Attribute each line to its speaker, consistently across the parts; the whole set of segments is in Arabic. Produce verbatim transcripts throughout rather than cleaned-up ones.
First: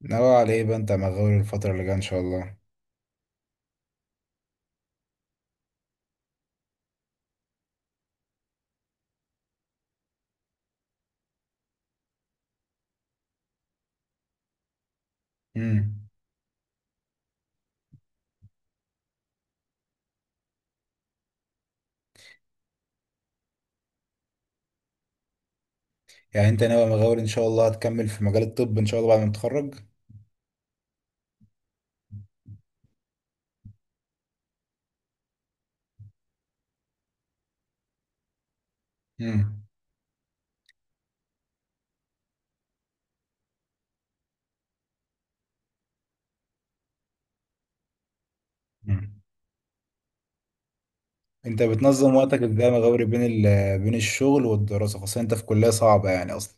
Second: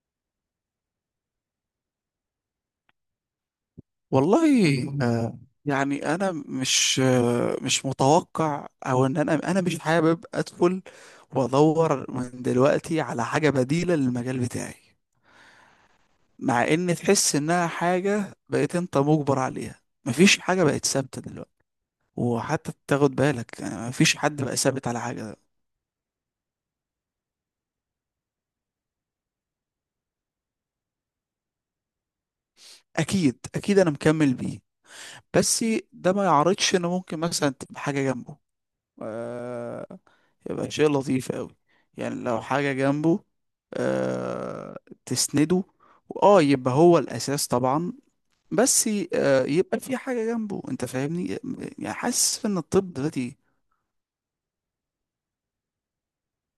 Speaker 1: ناوي على ايه بقى انت يا مغاور الفترة اللي جاية ان شاء الله.
Speaker 2: والله، آه، يعني انا مش آه، مش متوقع او ان انا انا مش حابب ادخل وادور من دلوقتي على حاجه بديله للمجال بتاعي،
Speaker 1: امم
Speaker 2: مع ان تحس انها حاجه بقيت انت مجبر عليها. مفيش حاجه بقت ثابته دلوقتي، وحتى تاخد بالك يعني مفيش حد بقى ثابت على حاجه.
Speaker 1: يعني انت ناوي يا مغاور ان شاء الله هتكمل في مجال الطب ان شاء الله بعد ما تتخرج.
Speaker 2: اكيد اكيد انا مكمل بيه، بس ده ما يعرضش ان ممكن مثلا تبقى حاجه جنبه.
Speaker 1: امم
Speaker 2: آه، يبقى شيء لطيف قوي. يعني لو حاجة جنبه آه تسنده، اه يبقى هو الأساس طبعا. بس ي-
Speaker 1: امم
Speaker 2: آه يبقى في حاجة جنبه، انت فاهمني.
Speaker 1: انت
Speaker 2: يعني
Speaker 1: بتنظم وقتك
Speaker 2: حاسس ان
Speaker 1: ازاي يا
Speaker 2: الطب
Speaker 1: مغاور بين
Speaker 2: دلوقتي،
Speaker 1: ال... آه، بين الشغل والدراسة خاصة انت في كلية صعبة يعني اصلا.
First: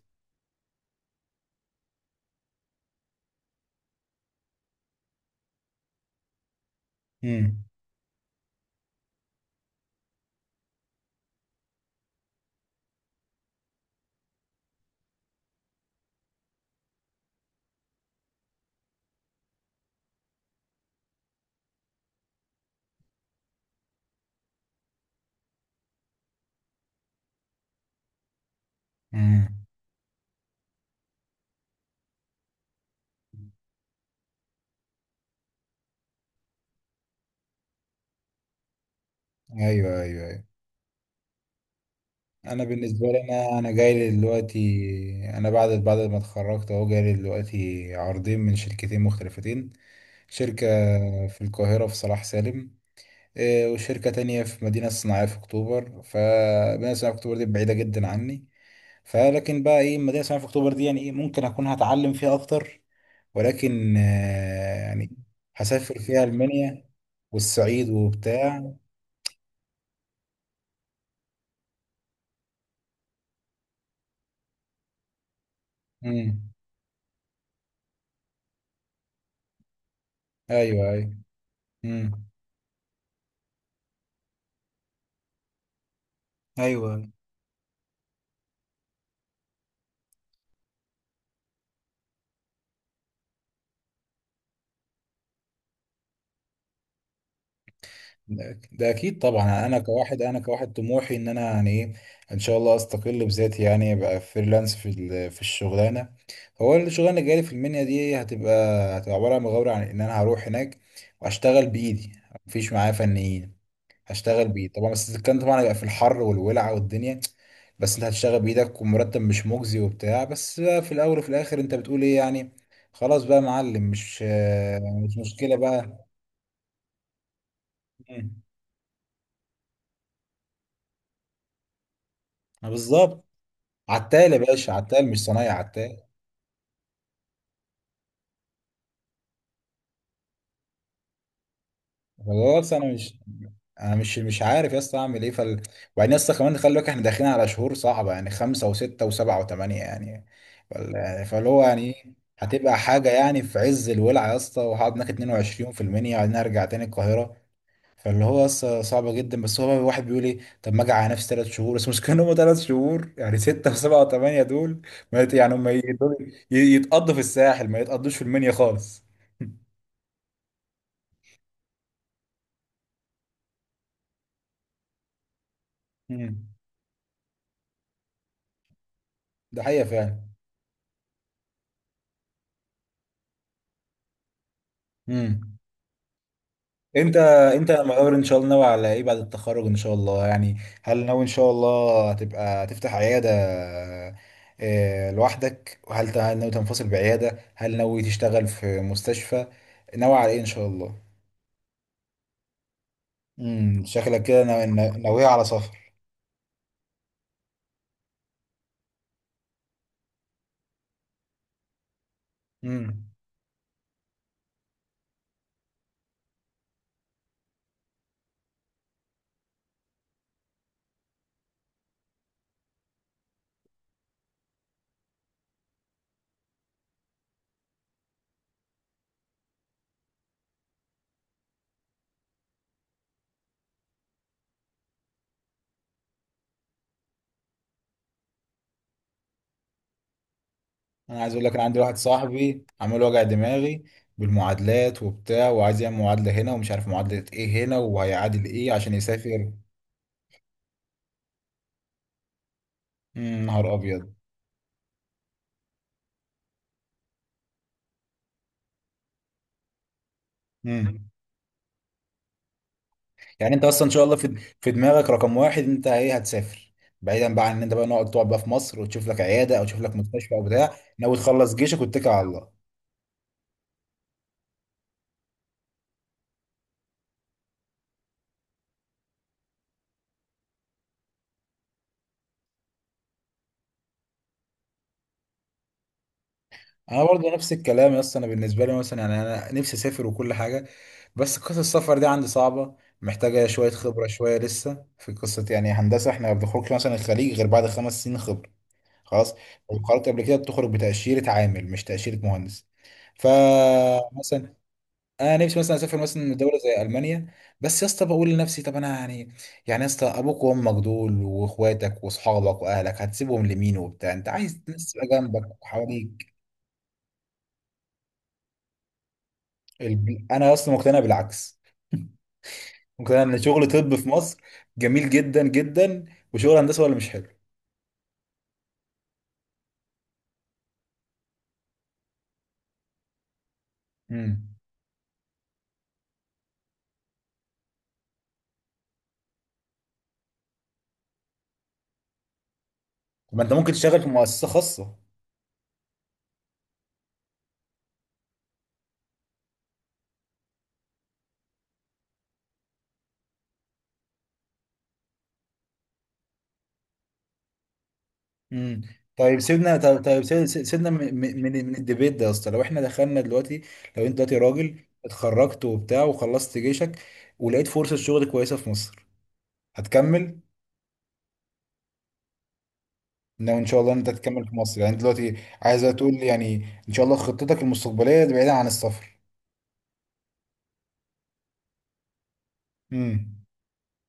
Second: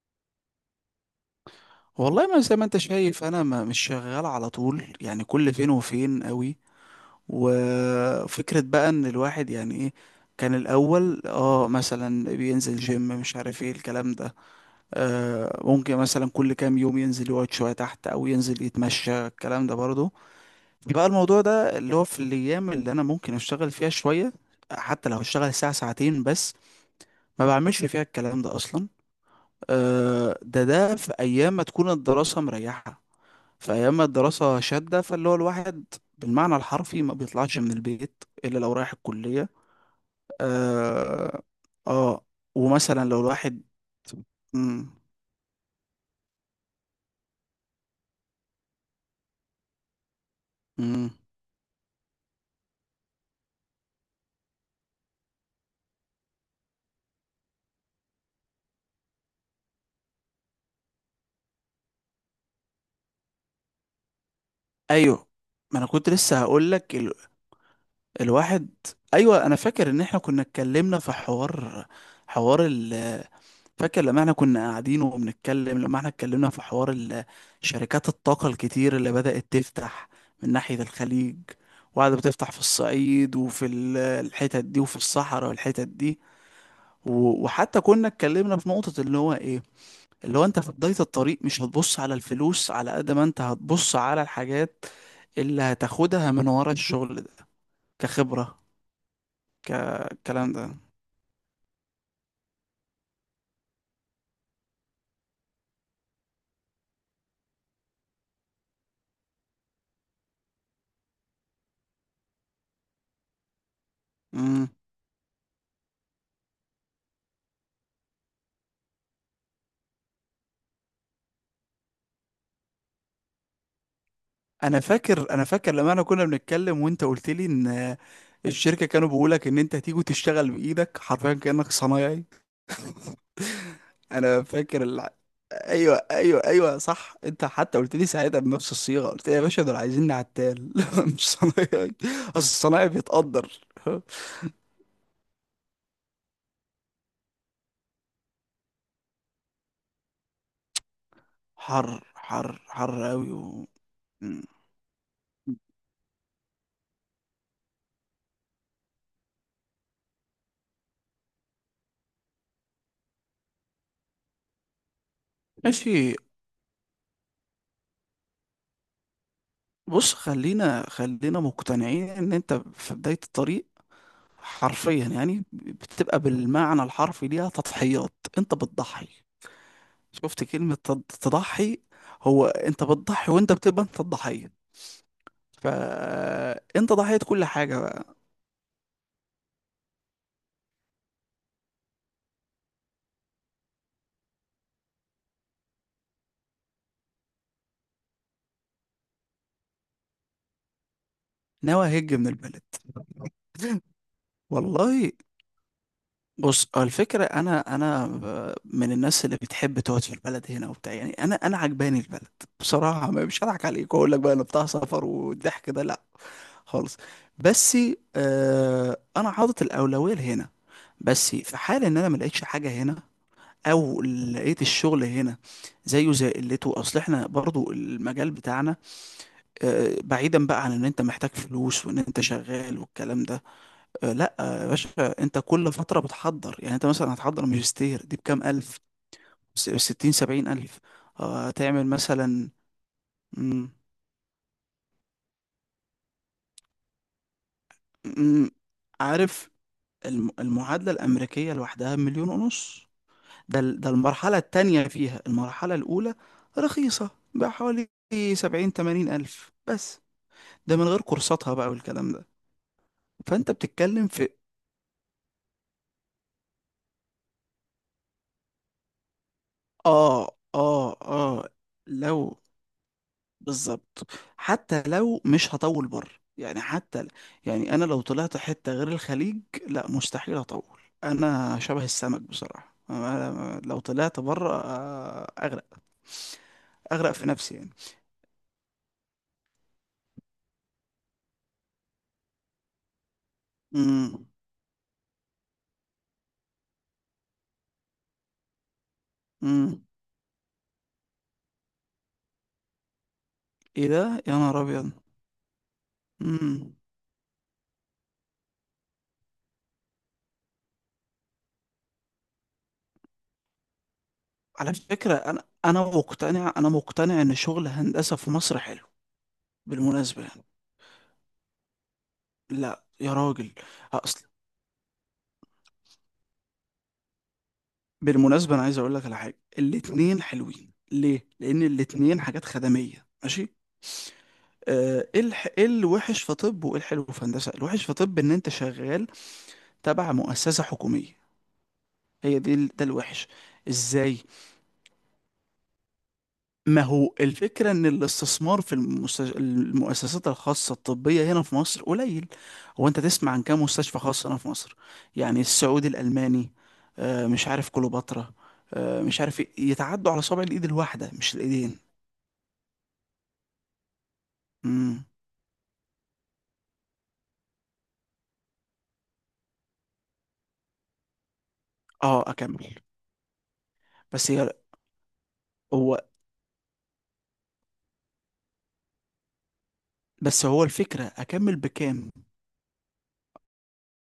Speaker 2: والله ما زي ما انت شايف، انا ما مش شغال على طول، يعني كل فين وفين قوي.
Speaker 1: امم
Speaker 2: وفكرة بقى ان الواحد يعني ايه، كان الاول اه مثلا بينزل جيم، مش عارف ايه الكلام ده. آه، ممكن مثلا كل كام يوم ينزل يقعد شوية تحت أو ينزل يتمشى، الكلام ده برضه. بقى الموضوع ده اللي هو في الأيام اللي أنا ممكن أشتغل فيها شوية، حتى لو هشتغل ساعة ساعتين بس، ما بعملش فيها الكلام ده أصلا.
Speaker 1: امم
Speaker 2: آه، ده ده في أيام ما تكون الدراسة مريحة، في أيام ما الدراسة شادة، فاللي هو الواحد بالمعنى الحرفي ما بيطلعش من البيت إلا لو رايح الكلية.
Speaker 1: ايوه ايوه ايوه.
Speaker 2: آه, آه
Speaker 1: انا
Speaker 2: ومثلا
Speaker 1: بالنسبة لي
Speaker 2: لو
Speaker 1: انا
Speaker 2: الواحد.
Speaker 1: انا جاي لي دلوقتي.
Speaker 2: مم.
Speaker 1: انا بعد بعد ما اتخرجت اهو جاي لي دلوقتي عرضين من شركتين مختلفتين. شركة
Speaker 2: مم.
Speaker 1: في القاهرة في صلاح سالم، إيه، وشركة تانية في مدينة صناعية في أكتوبر، فمدينة صناعية في أكتوبر دي بعيدة جدا عني. فلكن بقى إيه، المدينة صناعية في أكتوبر دي يعني إيه، ممكن أكون هتعلم فيها أكتر، ولكن آه، يعني
Speaker 2: ايوه، ما انا
Speaker 1: هسافر
Speaker 2: كنت
Speaker 1: فيها
Speaker 2: لسه هقول
Speaker 1: ألمانيا
Speaker 2: لك ال...
Speaker 1: والصعيد
Speaker 2: الواحد.
Speaker 1: وبتاع.
Speaker 2: ايوه، انا فاكر ان احنا كنا اتكلمنا في حوار، حوار ال... فاكر لما احنا كنا قاعدين وبنتكلم، لما احنا
Speaker 1: مم.
Speaker 2: اتكلمنا في حوار ال... شركات الطاقة الكتير اللي بدأت تفتح من ناحية
Speaker 1: أيوه أيوه.
Speaker 2: الخليج، وقاعدة
Speaker 1: مم.
Speaker 2: بتفتح في الصعيد وفي ال- الحتت دي وفي الصحراء والحتت دي.
Speaker 1: أيوه.
Speaker 2: و... وحتى كنا اتكلمنا في نقطة اللي هو ايه، اللي هو انت في بداية الطريق، مش هتبص على الفلوس على قد ما انت هتبص على الحاجات اللي هتاخدها من ورا الشغل ده، كخبرة،
Speaker 1: ده ده اكيد طبعا، انا كواحد، انا
Speaker 2: كالكلام
Speaker 1: كواحد
Speaker 2: ده.
Speaker 1: طموحي ان انا يعني ايه، ان شاء الله استقل بذاتي يعني ابقى فريلانس في ال- في الشغلانه. هو الشغلانه اللي جالي في المنيا دي هتبقى، هتبقى عباره عن مغامره، عن ان انا هروح هناك واشتغل بايدي. مفيش معايا فنيين، هشتغل
Speaker 2: مم.
Speaker 1: بايدي طبعا، بس الكلام طبعا هيبقى في الحر والولع والدنيا. بس انت هتشتغل بايدك ومرتب مش مجزي وبتاع، بس بقى في الاول وفي الاخر انت بتقول ايه يعني. خلاص بقى يا معلم، مش
Speaker 2: انا
Speaker 1: مش
Speaker 2: فاكر انا
Speaker 1: مشكله
Speaker 2: فاكر لما انا
Speaker 1: بقى.
Speaker 2: كنا بنتكلم، وانت قلت لي ان
Speaker 1: مم.
Speaker 2: الشركة كانوا بيقولك ان انت هتيجي تشتغل بايدك حرفيا كأنك صنايعي.
Speaker 1: بالظبط. عتال يا
Speaker 2: انا
Speaker 1: باشا،
Speaker 2: فاكر
Speaker 1: عتال
Speaker 2: الع...
Speaker 1: مش صنايعي،
Speaker 2: ايوه
Speaker 1: عتال.
Speaker 2: ايوه ايوه، صح، انت حتى قلت لي ساعتها بنفس الصيغة، قلت لي يا باشا دول عايزيني عتال مش صنايعي. اصل
Speaker 1: خلاص
Speaker 2: الصنايعي
Speaker 1: انا مش،
Speaker 2: بيتقدر.
Speaker 1: انا مش مش عارف يا اسطى اعمل ايه فال. وبعدين يا اسطى كمان خلي بالك احنا داخلين على شهور صعبه، يعني خمسه وسته وسبعه وثمانيه يعني. فال- فاللي هو يعني
Speaker 2: حر
Speaker 1: إيه،
Speaker 2: حر
Speaker 1: هتبقى
Speaker 2: حر
Speaker 1: حاجه
Speaker 2: قوي
Speaker 1: يعني
Speaker 2: و...
Speaker 1: في عز الولع يا
Speaker 2: مم.
Speaker 1: اسطى، وهقعد هناك اتنين وعشرين في المنيا، وبعدين ارجع تاني القاهره. فاللي هو لسه صعبه جدا، بس هو الواحد بيقول ايه، طب ما اجي على نفسي ثلاث شهور بس، مش كانوا هم ثلاث شهور يعني، سته وسبعه وثمانيه دول. ما يت- يعني هم يت-
Speaker 2: ماشي.
Speaker 1: يتقضوا في الساحل ما يتقضوش في المنيا خالص.
Speaker 2: بص، خلينا خلينا مقتنعين ان انت في بداية الطريق، حرفيا يعني، بتبقى
Speaker 1: امم.
Speaker 2: بالمعنى الحرفي ليها تضحيات. انت بتضحي.
Speaker 1: ده حقيقة فعلا.
Speaker 2: شفت كلمة تض- تضحي؟ هو انت بتضحي، وانت بتبقى انت الضحية،
Speaker 1: امم.
Speaker 2: فانت
Speaker 1: انت
Speaker 2: ضحية كل
Speaker 1: انت
Speaker 2: حاجة
Speaker 1: مقرر
Speaker 2: بقى.
Speaker 1: ان شاء الله، ناوي على ايه بعد التخرج ان شاء الله يعني؟ هل ناوي ان شاء الله هتبقى تفتح عيادة، آه، لوحدك؟ وهل ت- هل ناوي تنفصل بعيادة؟ هل ناوي تشتغل في مستشفى؟ ناوي على ايه ان شاء الله؟
Speaker 2: ناوي هج من البلد.
Speaker 1: امم، شكلك كده ناوي- نا-
Speaker 2: والله،
Speaker 1: ناوية على سفر.
Speaker 2: بص هو الفكرة، أنا أنا ب- من الناس اللي بتحب تقعد في البلد هنا وبتاع. يعني أنا أنا عجباني البلد بصراحة،
Speaker 1: امم.
Speaker 2: ما- مش هضحك عليك وأقول لك بقى أنا بتاع سفر والضحك ده، لأ خالص. بس آه أنا حاطط الأولوية لهنا، بس في حال إن أنا ما لقيتش حاجة هنا، أو لقيت الشغل هنا زيه زي قلته. أصل إحنا برضو المجال بتاعنا، آه بعيدا بقى عن إن أنت محتاج فلوس وإن أنت شغال والكلام ده. آه، لا آه، يا باشا، انت كل فترة بتحضر. يعني انت مثلا هتحضر ماجستير دي بكام ألف؟ س- ستين سبعين ألف.
Speaker 1: انا عايز اقول
Speaker 2: آه،
Speaker 1: لك، انا عندي
Speaker 2: هتعمل
Speaker 1: واحد
Speaker 2: مثلا.
Speaker 1: صاحبي عمال وجع
Speaker 2: مم،
Speaker 1: دماغي بالمعادلات وبتاع، وعايز يعمل معادلة هنا، ومش عارف معادلة ايه هنا وهيعادل
Speaker 2: مم،
Speaker 1: ايه عشان
Speaker 2: عارف.
Speaker 1: يسافر.
Speaker 2: الم- المعادلة الأمريكية لوحدها مليون ونص.
Speaker 1: مم،
Speaker 2: ده
Speaker 1: نهار
Speaker 2: ال- ده
Speaker 1: ابيض.
Speaker 2: المرحلة التانية فيها، المرحلة الأولى رخيصة بحوالي سبعين تمانين ألف بس، ده من
Speaker 1: مم.
Speaker 2: غير كورساتها بقى والكلام ده. فأنت
Speaker 1: يعني انت اصلا ان شاء
Speaker 2: بتتكلم
Speaker 1: الله
Speaker 2: في
Speaker 1: في، في دماغك رقم واحد انت ايه، هتسافر، بعيدا بقى عن ان انت بقى نقعد تقعد بقى في مصر وتشوف لك عياده او تشوف لك مستشفى
Speaker 2: آه
Speaker 1: او بتاع،
Speaker 2: آه
Speaker 1: ناوي
Speaker 2: آه
Speaker 1: تخلص جيشك واتكل على
Speaker 2: لو،
Speaker 1: الله؟
Speaker 2: بالظبط. حتى لو مش هطول بره، يعني حتى ل- يعني انا لو طلعت حتة غير الخليج لا، مستحيل اطول. انا شبه السمك بصراحة، أنا لو طلعت بره آه، اغرق.
Speaker 1: انا
Speaker 2: اغرق في
Speaker 1: برضه نفس
Speaker 2: نفسي يعني.
Speaker 1: الكلام يا اسطى، انا بالنسبه لي مثلا يعني انا نفسي اسافر وكل حاجه، بس قصه السفر دي عندي صعبه. محتاجه شويه خبره،
Speaker 2: امم.
Speaker 1: شويه لسه في قصه يعني هندسه، احنا ما بنخرجش مثلا الخليج غير بعد خمس سنين خبره، خلاص. لو
Speaker 2: امم.
Speaker 1: خرجت قبل كده بتخرج بتاشيره عامل، مش تاشيره مهندس.
Speaker 2: ايه ده، يا
Speaker 1: فمثلا
Speaker 2: نهار ابيض.
Speaker 1: انا نفسي مثلا اسافر مثلا دوله
Speaker 2: امم.
Speaker 1: زي المانيا، بس يا اسطى بقول لنفسي طب انا يعني، يعني يا اسطى ابوك وامك دول واخواتك واصحابك واهلك هتسيبهم لمين وبتاع، انت عايز
Speaker 2: على
Speaker 1: ناس تبقى
Speaker 2: فكرة
Speaker 1: جنبك
Speaker 2: انا، انا
Speaker 1: وحواليك.
Speaker 2: مقتنع انا مقتنع ان شغل هندسة في مصر حلو، بالمناسبة
Speaker 1: الب-
Speaker 2: يعني.
Speaker 1: انا يا اسطى مقتنع بالعكس،
Speaker 2: لا يا
Speaker 1: مقتنع ان
Speaker 2: راجل.
Speaker 1: شغل طب في مصر جميل جدا جدا، وشغل هندسه ولا مش حلو.
Speaker 2: بالمناسبة أنا عايز أقول لك على حاجة. الاتنين حلوين ليه؟ لأن الاتنين حاجات خدمية، ماشي؟
Speaker 1: امم.
Speaker 2: آه، إيه الح... إيه الوحش في طب وإيه الحلو في هندسة؟ الوحش في طب إن أنت شغال تبع مؤسسة حكومية. هي دي ال- ده الوحش.
Speaker 1: طب ما انت ممكن تشتغل في
Speaker 2: إزاي؟
Speaker 1: مؤسسه خاصه.
Speaker 2: ما هو الفكرة إن الاستثمار في المست... المؤسسات الخاصة الطبية هنا في مصر قليل. هو أنت تسمع عن كام مستشفى خاص هنا في مصر؟ يعني السعودي الألماني، آه، مش عارف كليوباترا،
Speaker 1: امم.
Speaker 2: آه، مش
Speaker 1: طيب
Speaker 2: عارف إيه،
Speaker 1: سيبنا، طيب
Speaker 2: يتعدوا
Speaker 1: طيب،
Speaker 2: على صابع
Speaker 1: سيب- سيب-
Speaker 2: الإيد
Speaker 1: سيبنا
Speaker 2: الواحدة
Speaker 1: من
Speaker 2: مش
Speaker 1: من من
Speaker 2: الإيدين.
Speaker 1: الديبيت ده يا اسطى. لو احنا دخلنا دلوقتي، لو انت دلوقتي راجل
Speaker 2: امم.
Speaker 1: اتخرجت وبتاع وخلصت جيشك ولقيت فرصة شغل كويسة في مصر، هتكمل؟
Speaker 2: اه، اكمل.
Speaker 1: لو ان شاء الله انت
Speaker 2: بس
Speaker 1: هتكمل
Speaker 2: هي
Speaker 1: في مصر يعني دلوقتي، عايز
Speaker 2: هو
Speaker 1: تقول لي يعني ان شاء الله خطتك المستقبلية بعيدة عن السفر؟
Speaker 2: بس هو الفكره، اكمل بكام؟
Speaker 1: امم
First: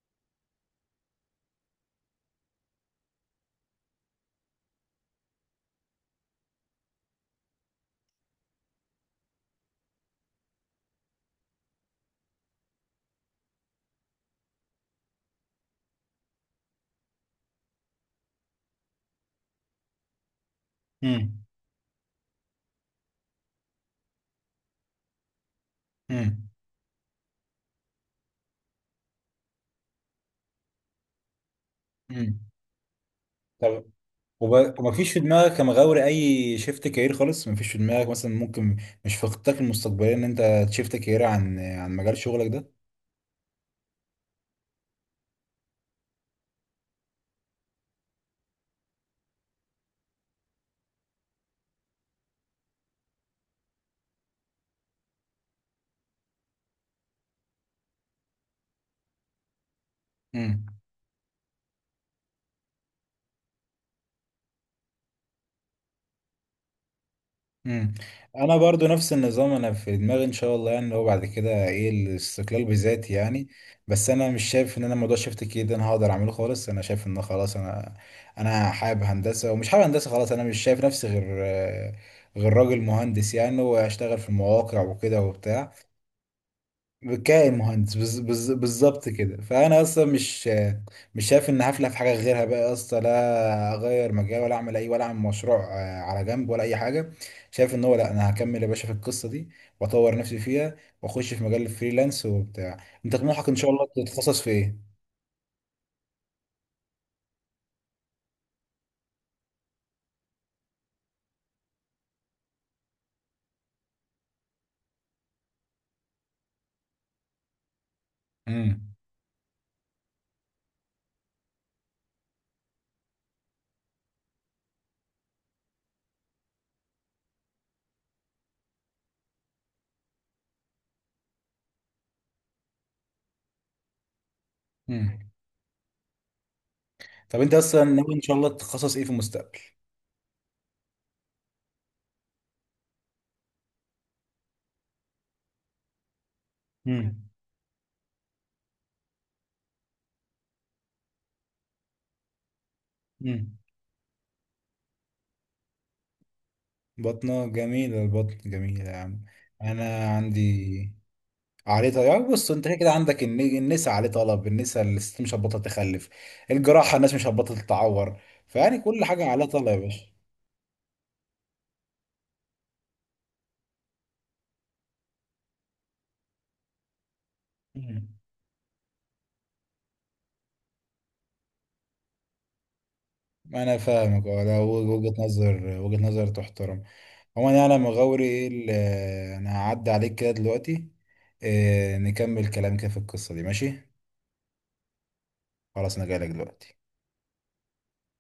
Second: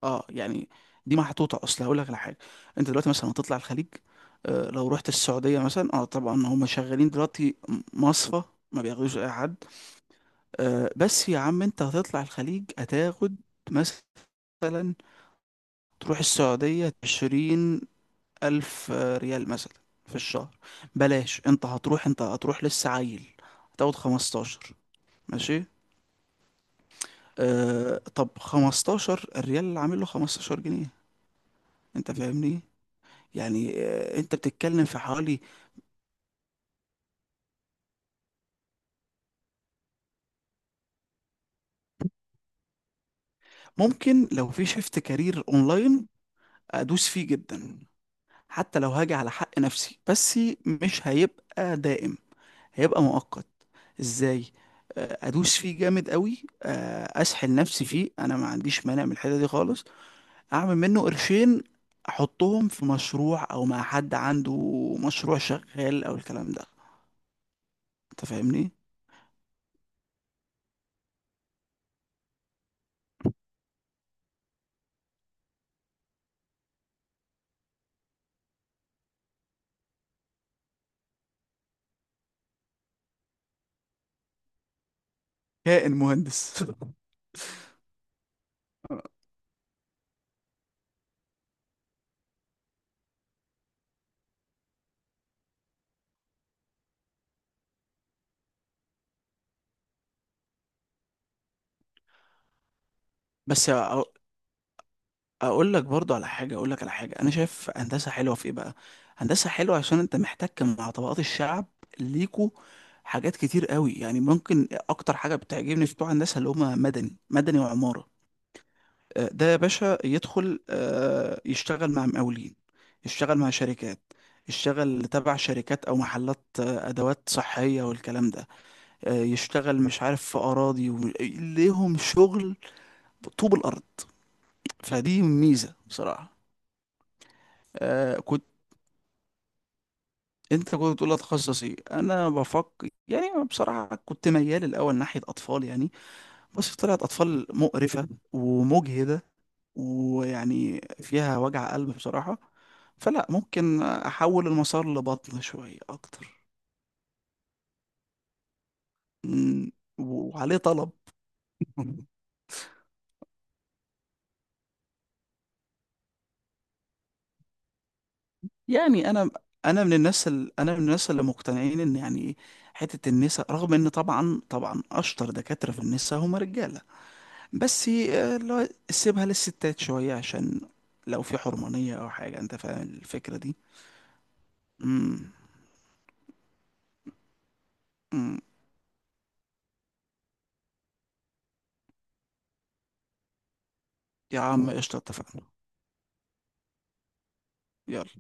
Speaker 2: اه يعني، دي محطوطه، اصل هقول لك على حاجه. انت دلوقتي مثلا هتطلع الخليج، آه لو رحت السعوديه مثلا، اه طبعا هم شغالين دلوقتي، م- مصفى، ما بياخدوش اي حد. آه بس يا عم، انت هتطلع الخليج هتاخد مثلا، تروح السعوديه عشرين الف آه، ريال مثلا في الشهر. بلاش،
Speaker 1: امم
Speaker 2: انت هتروح انت هتروح لسه عيل، هتاخد خمستاشر، ماشي.
Speaker 1: امم
Speaker 2: آه طب خمستاشر، الريال اللي عامل له خمستاشر جنيه، انت
Speaker 1: امم
Speaker 2: فاهمني. يعني
Speaker 1: طب
Speaker 2: آه انت
Speaker 1: وب-
Speaker 2: بتتكلم في
Speaker 1: ومفيش في
Speaker 2: حوالي.
Speaker 1: دماغك يا مغاوري اي شيفت كارير خالص؟ مفيش في دماغك مثلا ممكن، مش في خطتك المستقبلية ان انت تشيفت كارير عن، عن مجال شغلك
Speaker 2: ممكن لو في شيفت كارير اونلاين، ادوس فيه جدا، حتى لو هاجي على حق نفسي. بس مش هيبقى دائم، هيبقى مؤقت. ازاي؟ آه ادوس فيه جامد قوي، آه اسحل نفسي فيه، انا ما عنديش مانع من الحته دي خالص.
Speaker 1: ده؟
Speaker 2: اعمل منه قرشين، احطهم في مشروع او مع حد عنده مشروع شغال او الكلام ده،
Speaker 1: مم.
Speaker 2: انت
Speaker 1: انا
Speaker 2: فاهمني.
Speaker 1: برضو نفس النظام، انا في دماغي ان شاء الله يعني اللي هو بعد كده ايه، الاستقلال بذاتي يعني. بس انا مش شايف ان انا موضوع شفت كي ده انا هقدر اعمله خالص. انا شايف ان خلاص انا، انا حابب هندسه ومش حابب هندسه خلاص، انا مش شايف نفسي غير آه، غير راجل مهندس يعني، واشتغل في المواقع وكده وبتاع.
Speaker 2: كائن مهندس.
Speaker 1: كائن مهندس، بز- بز- بالظبط كده. فانا اصلا مش مش شايف ان هفلح في حاجه غيرها بقى اصلا، لا اغير مجال ولا اعمل اي، ولا اعمل مشروع آه، على جنب ولا اي حاجه. شايف ان هو لا، انا هكمل يا باشا في القصه دي واطور نفسي فيها واخش في مجال الفريلانس وبتاع. انت طموحك ان شاء
Speaker 2: بس
Speaker 1: الله
Speaker 2: أ-
Speaker 1: تتخصص في ايه؟
Speaker 2: اقول لك برضو على حاجه، اقول لك على حاجه، انا شايف هندسه حلوه في ايه بقى، هندسه حلوه عشان انت محتك مع طبقات الشعب. ليكوا حاجات كتير قوي، يعني ممكن اكتر حاجه بتعجبني في بتوع هندسه، اللي هم مدني مدني وعماره.
Speaker 1: امم
Speaker 2: آه، ده يا باشا يدخل آه، يشتغل مع مقاولين، يشتغل مع شركات، يشتغل تبع شركات او محلات آه، ادوات صحيه والكلام ده، آه، يشتغل مش عارف في اراضي و- ليهم شغل، طوب الارض.
Speaker 1: امم
Speaker 2: فدي ميزة بصراحة.
Speaker 1: طب انت اصلا ناوي
Speaker 2: آه
Speaker 1: ان شاء
Speaker 2: كنت،
Speaker 1: الله تتخصص ايه في المستقبل؟
Speaker 2: انت كنت بتقول اتخصص ايه؟ انا بفكر يعني بصراحة، كنت ميال الاول ناحية اطفال يعني، بس طلعت
Speaker 1: امم
Speaker 2: اطفال مقرفة ومجهدة، ويعني فيها وجع قلب بصراحة. فلا،
Speaker 1: امم
Speaker 2: ممكن احول المسار لبطن شوية اكتر.
Speaker 1: بطنه جميله، البطن جميله يا عم.
Speaker 2: مم،
Speaker 1: انا
Speaker 2: وعليه طلب.
Speaker 1: عندي، عليه طلب، يعني بص انت كده كده عندك الن- النساء عليه طلب، النساء الست مش هتبطل تخلف، الجراحة الناس مش هتبطل تتعور، فيعني كل
Speaker 2: يعني
Speaker 1: حاجة
Speaker 2: انا،
Speaker 1: عليها طلب يا
Speaker 2: انا من
Speaker 1: باشا.
Speaker 2: الناس ال... انا من الناس اللي مقتنعين ان يعني، حتة النساء، رغم ان طبعا طبعا اشطر دكاترة في النساء هم رجالة، بس
Speaker 1: مم.
Speaker 2: آه، اللي هو سيبها للستات شوية، عشان لو في حرمانية أو حاجة، أنت فاهم الفكرة دي.
Speaker 1: انا فاهمك، اه، ده وجهة
Speaker 2: امم.
Speaker 1: نظر، وجهة نظر تحترم. عموما يعني انا مغاوري
Speaker 2: أمم.
Speaker 1: ايه ال- انا هعدي عليك كده دلوقتي، اه، نكمل كلام كده في القصة دي، ماشي.
Speaker 2: يا عم قشطة، اتفقنا.
Speaker 1: خلاص انا جايلك دلوقتي.
Speaker 2: يلا.